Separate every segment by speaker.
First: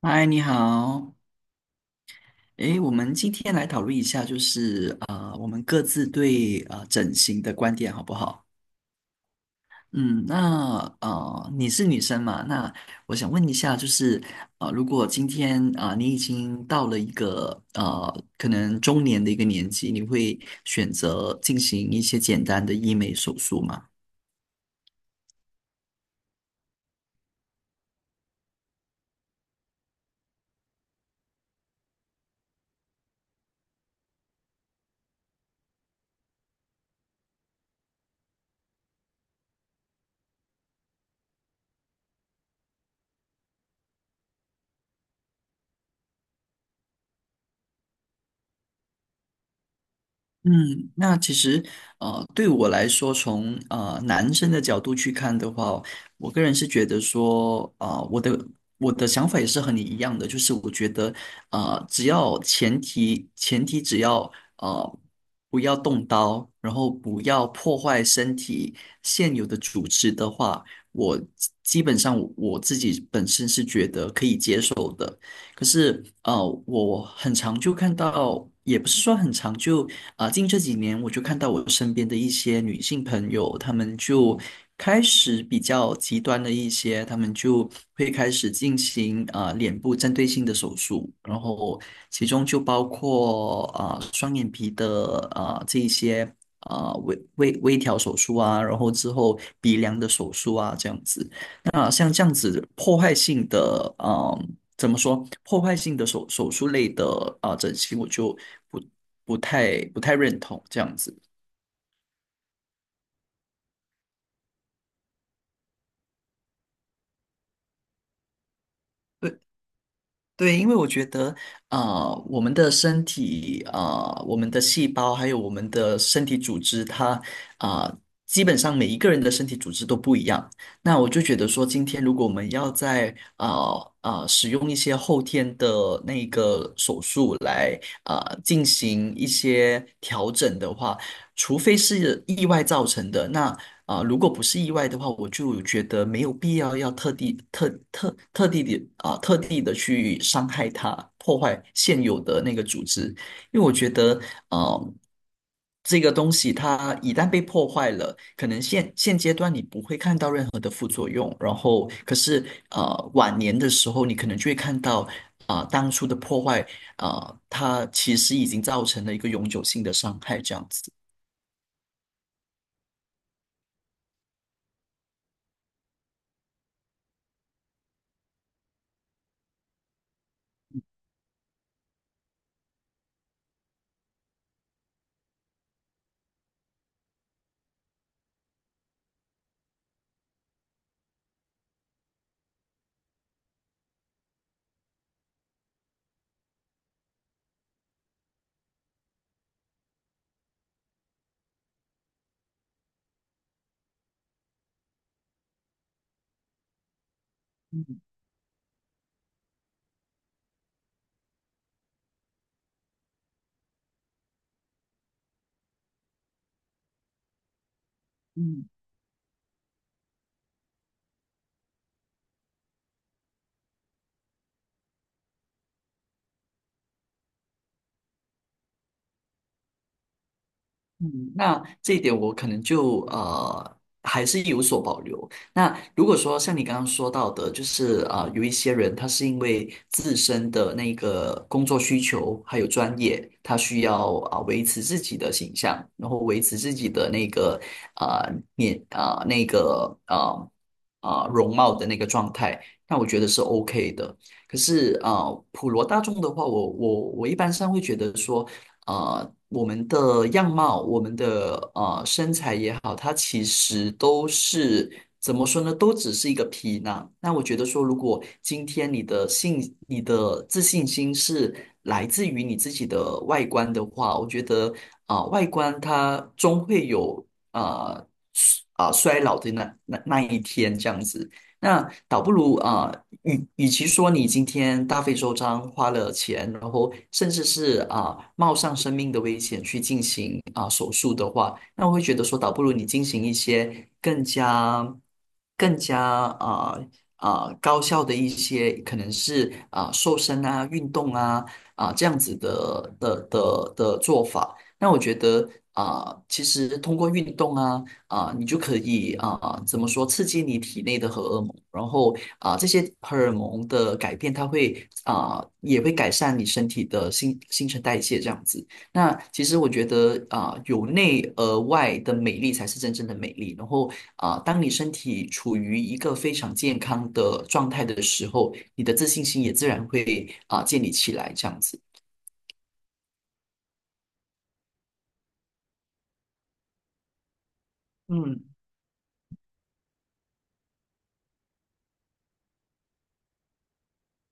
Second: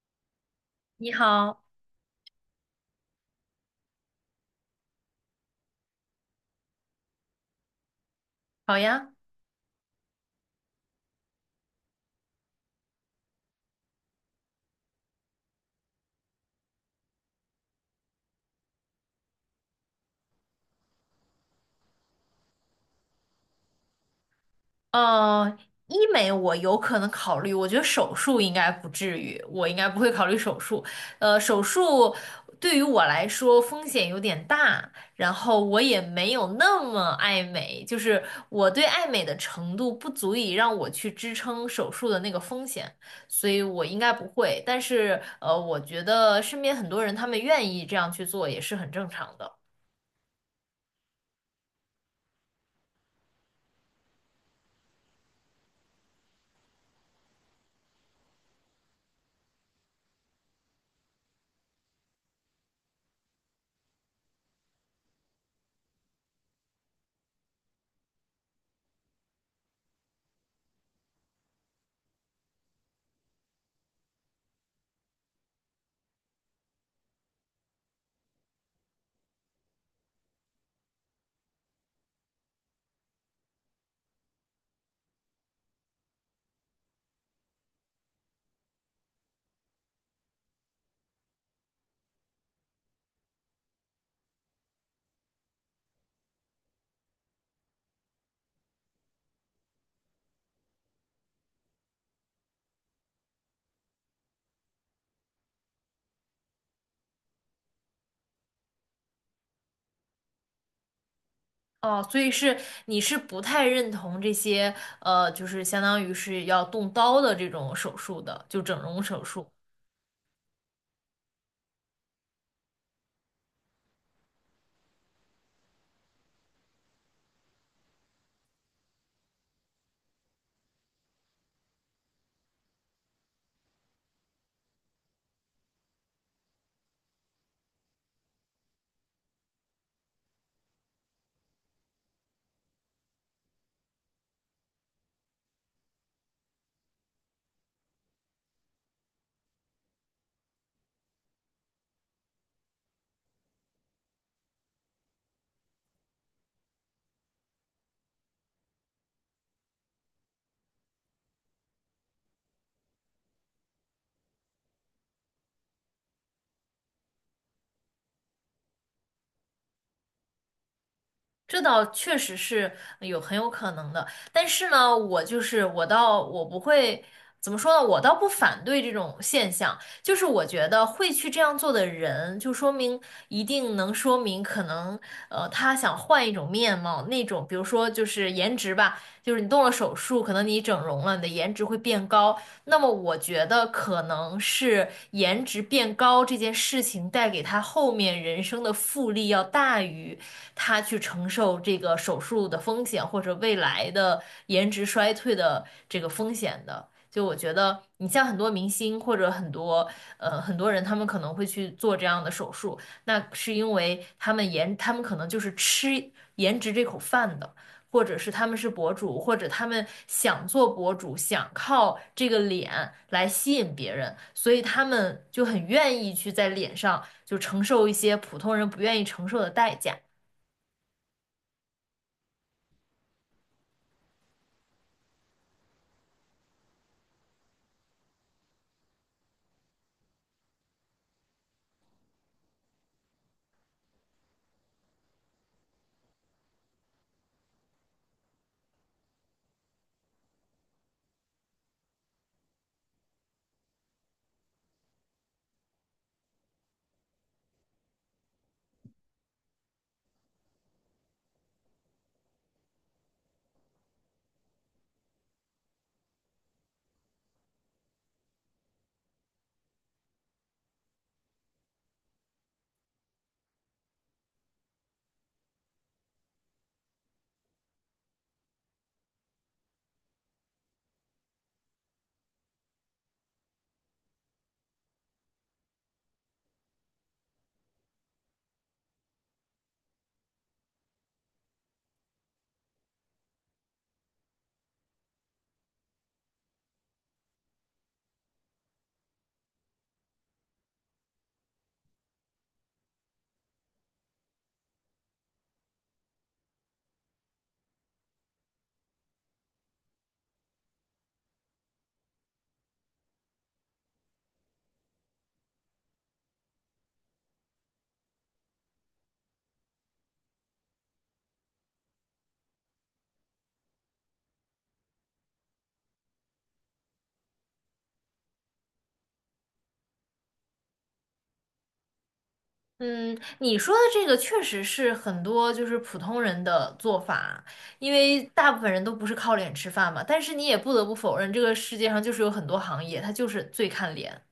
Speaker 1: 嗨，你
Speaker 2: 你
Speaker 1: 好。
Speaker 2: 好，
Speaker 1: 诶，我们今天来讨论一下，就是我们各自对整形的观点好不好？
Speaker 2: 好呀。
Speaker 1: 嗯，那你是女生嘛？那我想问一下，就是如果今天你已经到了一个可能中年的一个年纪，你会选择进行一些简单的医美手术吗？
Speaker 2: 呃，医美我有可能考虑，我觉得手术应该不至于，我应该不会考虑手术。手术对于我来说风险有点大，然后我也没有那么爱美，就是我对爱美的程度不足以让我去支撑手术的那个风险，所以我应该不会。但是,我觉得身边很多人他们愿意这样去做也是很正常的。
Speaker 1: 嗯，那其实对我来说，从男生的角度去看的话，我个人是觉得说，我的想法也是和你一样的，就是我觉得，只要前提只要呃不要动刀，然后不要破坏身体现有的组织的话，我基本上我自己本身是觉得可以接受的。可是，我很常就看到，也不是说很常就。近这几年我就看到我身边的一些女性朋友，她们就开始比较极端的一些，她们就会开始进行脸部针对性的手术，然后其中就包括双眼皮的这一些微调手术，然后之后鼻梁的手术这样子。那像这样子破坏性的，怎么说？破坏性的手术类的整形，我就。不。不太认同这样子。
Speaker 2: 哦，所以是你是不太认同这些，呃，就是相当于是要动刀的这种手术的，就整容手
Speaker 1: 对
Speaker 2: 术。
Speaker 1: 对，因为我觉得，我们的身体，我们的细胞，还有我们的身体组织，它，啊、基本上每一个人的身体组织都不一样。那我就觉得说，今天如果我们要在使用一些后天的那个手术来进行一些调整的话，除非是意外造成的，那如果不是意外的话，我就觉得没有必要要特地特特特地的啊、特地的去伤害它，破坏现有的那个组织，因为我觉得呃这个东西它一旦被破坏了，可能现阶段你不会看到任何的副作用，然后可是晚年的时候，你可能就会看到当初的破坏啊、它其实已经造成了一个永久性的伤害，这样子。
Speaker 2: 这倒确实是有很有可能的，但是呢，我就是我倒我不会怎么说呢，我倒不反对这种现象，就是我觉得会去这样做的人，就说明可能他想换一种面貌，那种比如说就是颜值吧，就是你动了手术，可能你整容了，你的颜值会变高，那么我觉得可能是颜值变高这件事情带给他后面人生的复利要大于。他去承受这个手术的风险或者未来的颜值衰退的这个风险的。就我觉得，你像很多明星或者很多人，他们可能会去做这样的手术，那是因为他们可能就是吃颜值这口饭的。或者是他们是博主，或者他们想做博主，想靠这个脸来吸引别人，所以他们就很愿意去在脸上就承受一些普通人不愿意承受的代价。
Speaker 1: 嗯，那这一点我可能就还是有所保留。那如果说像你刚刚说到的，就是有一些人他是因为自身的那个工作需求还有专业，他需要维持自己的形象，然后维持自己的那个啊面啊那个啊啊、呃容貌的那个状态，那我觉得是 OK 的。可是普罗大众的话，我一般上会觉得说。我们的样貌、我们的身材也好，它其实都是怎么说呢？都只是一个皮囊。那我觉得说，如果今天你的自信心是来自于你自己的外观的话，我觉得外观它终会有啊衰老的那一天这样子。那倒不如与其说你今天大费周章花了钱，然后甚至是冒上生命的危险去进行手术的话，那我会觉得说，倒不如你进行一些更加高效的一些，可能是瘦身运动这样子的。那我觉得其实通过运动你就可以怎么说，刺激你体内的荷尔蒙，然后这些荷尔蒙的改变，它会也会改善你身体的新陈代谢这样子。那其实我觉得由内而外的美丽才是真正的美丽。然后当你身体处于一个非常健康的状态的时候，你的自信心也自然会建立起来这样子。
Speaker 2: 嗯，你说的这个确实是很多就是普通人的做法，因为
Speaker 1: 嗯。
Speaker 2: 大部分人都不是靠脸吃饭嘛。但是你也不得不否认，这个世界上就是有很多行业，它就是最看脸。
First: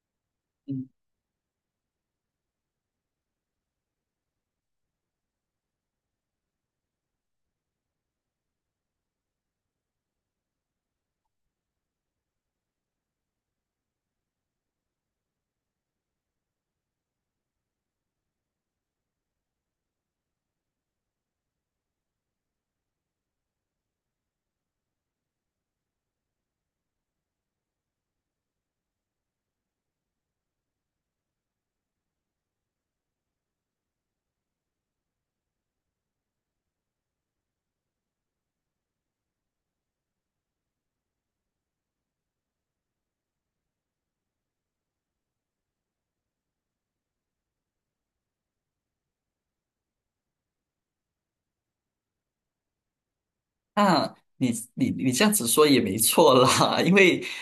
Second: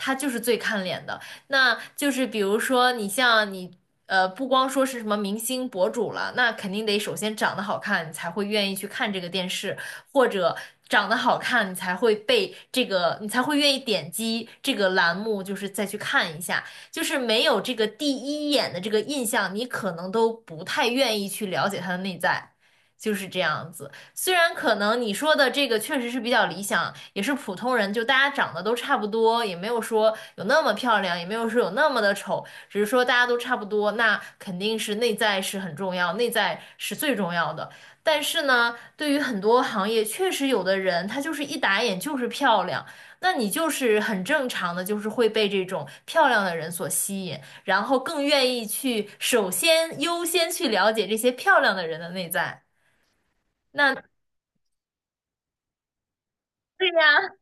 Speaker 2: 他就是最看
Speaker 1: 嗯。
Speaker 2: 脸的。那就是比如说你像你，呃，不光说是什么明星博主了，那肯定得首先长得好看，你才会愿意去看这个电视，或者长得好看，你才会愿意点击这个栏目，就是再去看一下。就是没有这个第一眼的这个印象，你可能都不太愿意去了解他的内在，就是这样子。虽然可能你说的这个确实是比较理想，也是普通人，就大家长得都差不多，也没有说有那么漂亮，也没有说有那么的丑，只是说大家都差不多，那肯定是内在是很重要，内在是最重要的。但是呢，对于很多行业，确实有的人他就是一打眼就是漂亮，那你就是很正常的，就是会被这种漂亮的人所吸引，然后更愿意去首先优先去了解这些漂亮的人的内在。那
Speaker 1: 那你这样子说也没错啦，
Speaker 2: 对
Speaker 1: 因为
Speaker 2: 呀。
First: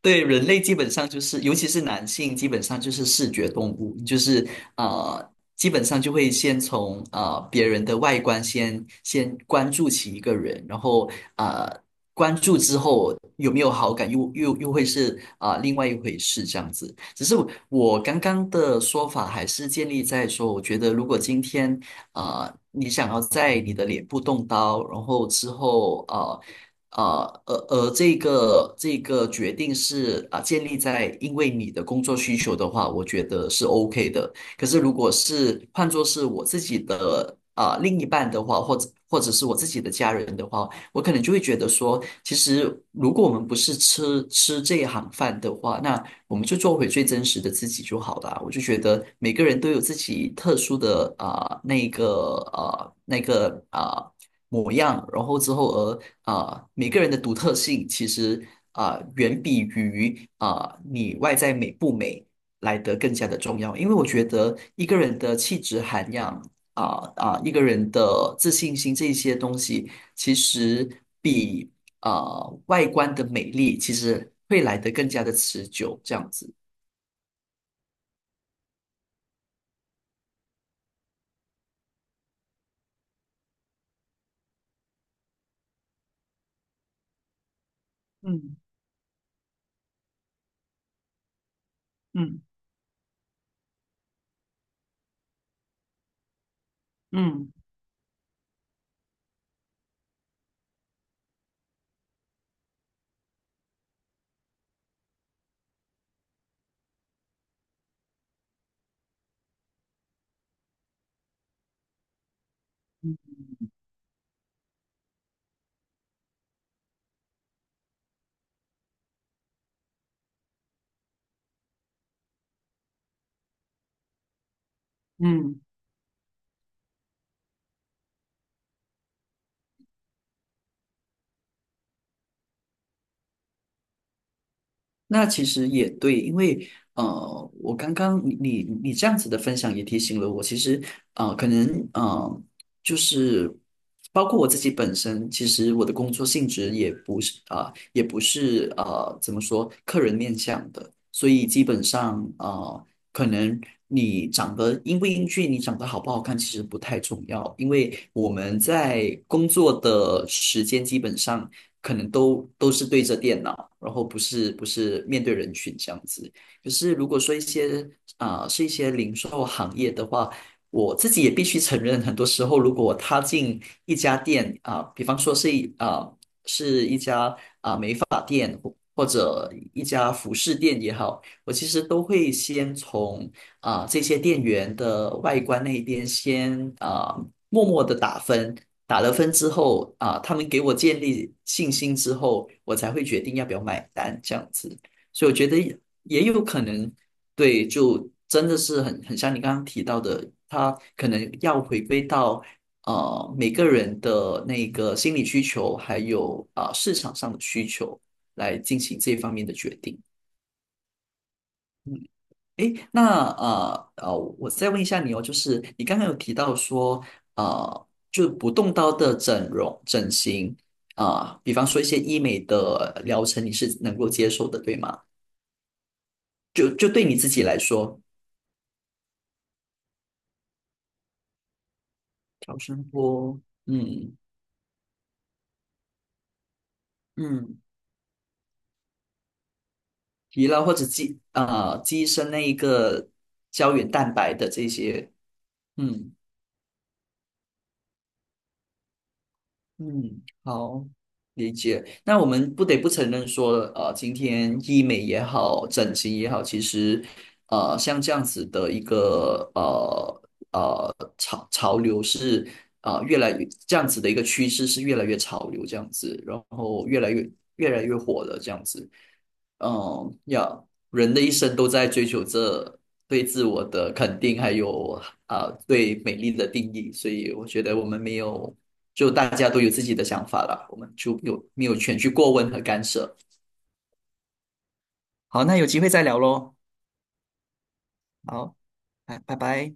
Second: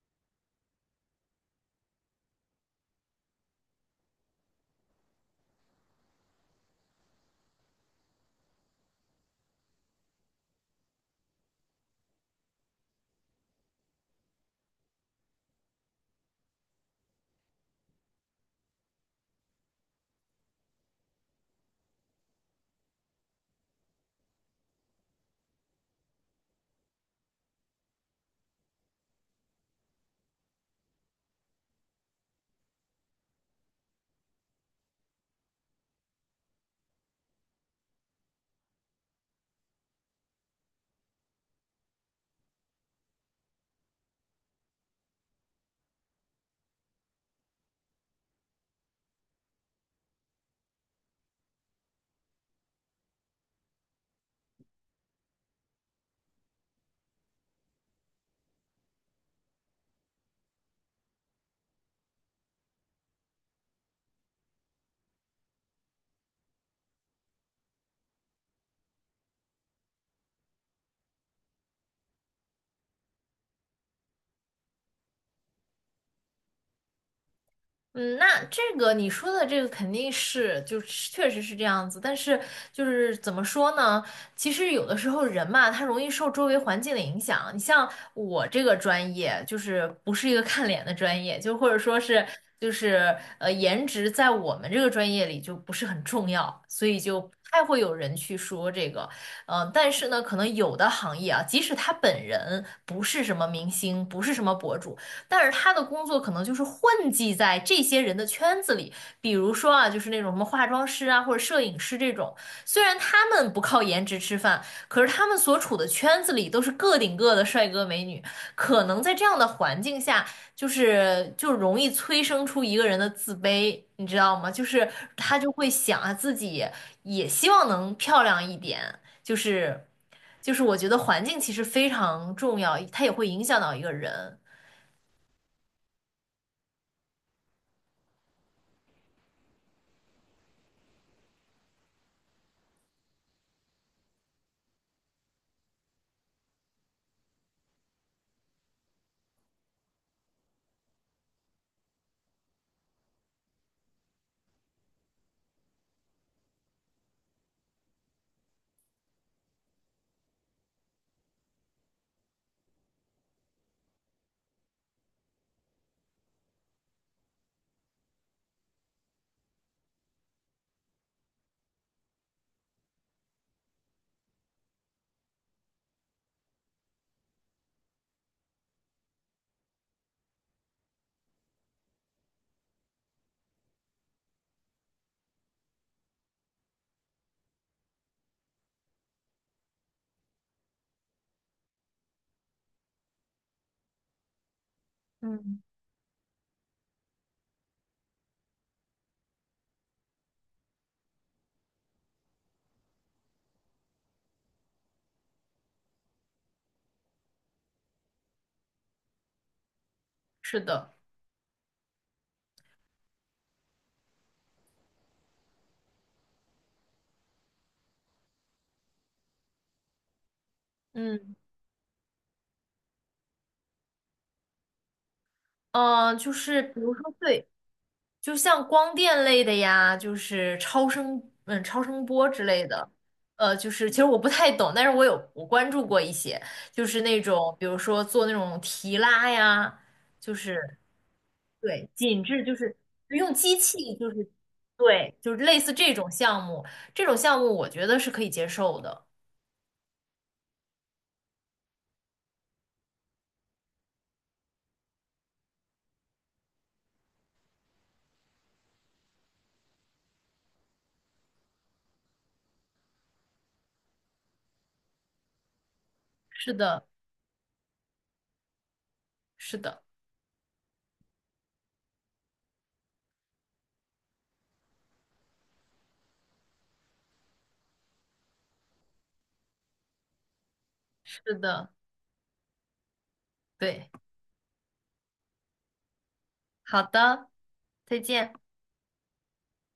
Speaker 1: 对人类基本上就是，尤其是男性，基本上就是视觉动物，就是呃，基本上就会先从别人的外观先关注起一个人，然后呃关注之后有没有好感，又会是另外一回事这样子。只是我刚刚的说法还是建立在说，我觉得如果今天你想要在你的脸部动刀，然后之后这个决定是建立在因为你的工作需求的话，我觉得是 OK 的。可是如果是换作是我自己的另一半的话，或者是我自己的家人的话，我可能就会觉得说，其实如果我们不是吃这一行饭的话，那我们就做回最真实的自己就好了啊。我就觉得每个人都有自己特殊的呃那个啊、呃模样，然后之后而每个人的独特性其实远比于你外在美不美来得更加的重要，因为我觉得一个人的气质涵养。一个人的自信心这一些东西，其实比外观的美丽，其实会来得更加的持久，这样子。
Speaker 2: 嗯，那这个你说的这个肯定是，就是确实是这样子。但是就是怎么说呢？其实有的时候人嘛，他容易受周围环境的影响。你像我
Speaker 1: 嗯。
Speaker 2: 这个专业，就是不是一个看脸的专业，就或者说是
Speaker 1: 嗯。
Speaker 2: 就是呃，颜值在我们这个专业里就不是很重要，所以就不
Speaker 1: 嗯。
Speaker 2: 太会有人去说这个。但是呢，可能有的行业啊，即使他本人不是什么明星，不是什么博主。但是他的工作可能就是混迹在这些人的圈子里，比如说啊，就是那种什么化妆师啊，或者摄影师这种。虽然他们不靠颜值吃饭，可是他们所处的圈子里都是个顶个的帅哥美女，可能在这样的环境下，就容易催生出一个人的自卑，你知道吗？就是他就
Speaker 1: 嗯。
Speaker 2: 会想啊，自己也希望能漂亮一点，就是我觉得环境其实非常重要，它也会影响到一个人。
Speaker 1: 那其实也对，因为呃，我刚刚你这样子的分享也提醒了我，其实啊，可能啊，就是包括我自己本身，其实我的工作性质也不是也不是，怎么说，客人面向的，所以基本上可能你长得英不英俊，你长得好不好看，其实不太重要，因为我们在工作的时间基本上可能都是对着电脑。然后不是面对人群这样子。可是如果说一些是一些零售行业的话，我自己也必须承认，很多时候如果我踏进一家店比方说是一啊、是一家发店或者一家服饰店也好，我其实都会先从这些店员的外观那一边先默默的打分，打了分之后他们给我建立信心之后，我才会决定要不要买单这样子。所以我觉得
Speaker 2: 嗯，
Speaker 1: 也有可能，对，就真的是很像你刚刚提到的，他可能要回归到每个人的那个心理需求，还有市场上的需求。来进行这方面的决定。
Speaker 2: 是的，
Speaker 1: 诶，那我再问一下你哦，就是你刚刚有提到说，就不动刀的整容、整形，
Speaker 2: 嗯，
Speaker 1: 比方说一些医美的疗程，你是能够接受的，对吗？
Speaker 2: 就是
Speaker 1: 就
Speaker 2: 比
Speaker 1: 就
Speaker 2: 如说，
Speaker 1: 对你自己
Speaker 2: 对，
Speaker 1: 来说，
Speaker 2: 就像光电类的呀，就是超声，嗯，超声波之
Speaker 1: 超
Speaker 2: 类
Speaker 1: 声
Speaker 2: 的，
Speaker 1: 波，
Speaker 2: 呃，就是其实
Speaker 1: 嗯。
Speaker 2: 我不太懂，但是我关注过一些，就是那种
Speaker 1: 嗯，
Speaker 2: 比如说做那种提拉呀，就
Speaker 1: 疲
Speaker 2: 是
Speaker 1: 劳或者肌
Speaker 2: 对
Speaker 1: 肌医
Speaker 2: 紧
Speaker 1: 生
Speaker 2: 致，
Speaker 1: 那
Speaker 2: 就
Speaker 1: 一
Speaker 2: 是
Speaker 1: 个
Speaker 2: 就用机
Speaker 1: 胶原
Speaker 2: 器，就
Speaker 1: 蛋
Speaker 2: 是
Speaker 1: 白的这些，
Speaker 2: 对，就是类似这种
Speaker 1: 嗯。
Speaker 2: 项目，这种项目我觉得是可以接受的。
Speaker 1: 嗯，好，理解。那我们不得不承认说，今天医美也好，整形也好，其实，像这样子的一个呃呃潮潮流是啊、呃越来越这样子的一个趋势是越来越潮流这样子，然
Speaker 2: 是的，
Speaker 1: 后越来越火的这样子。
Speaker 2: 是的，
Speaker 1: 嗯，要人的一生都在追求着对自我的肯定，还有对美丽的定义，所以我觉得我们没有，就大家都有自己的想法啦，我们就
Speaker 2: 是
Speaker 1: 有没
Speaker 2: 的，
Speaker 1: 有权去过问和干涉。
Speaker 2: 对，
Speaker 1: 好，那有机会再聊喽。
Speaker 2: 好的，再见。
Speaker 1: 好，拜拜。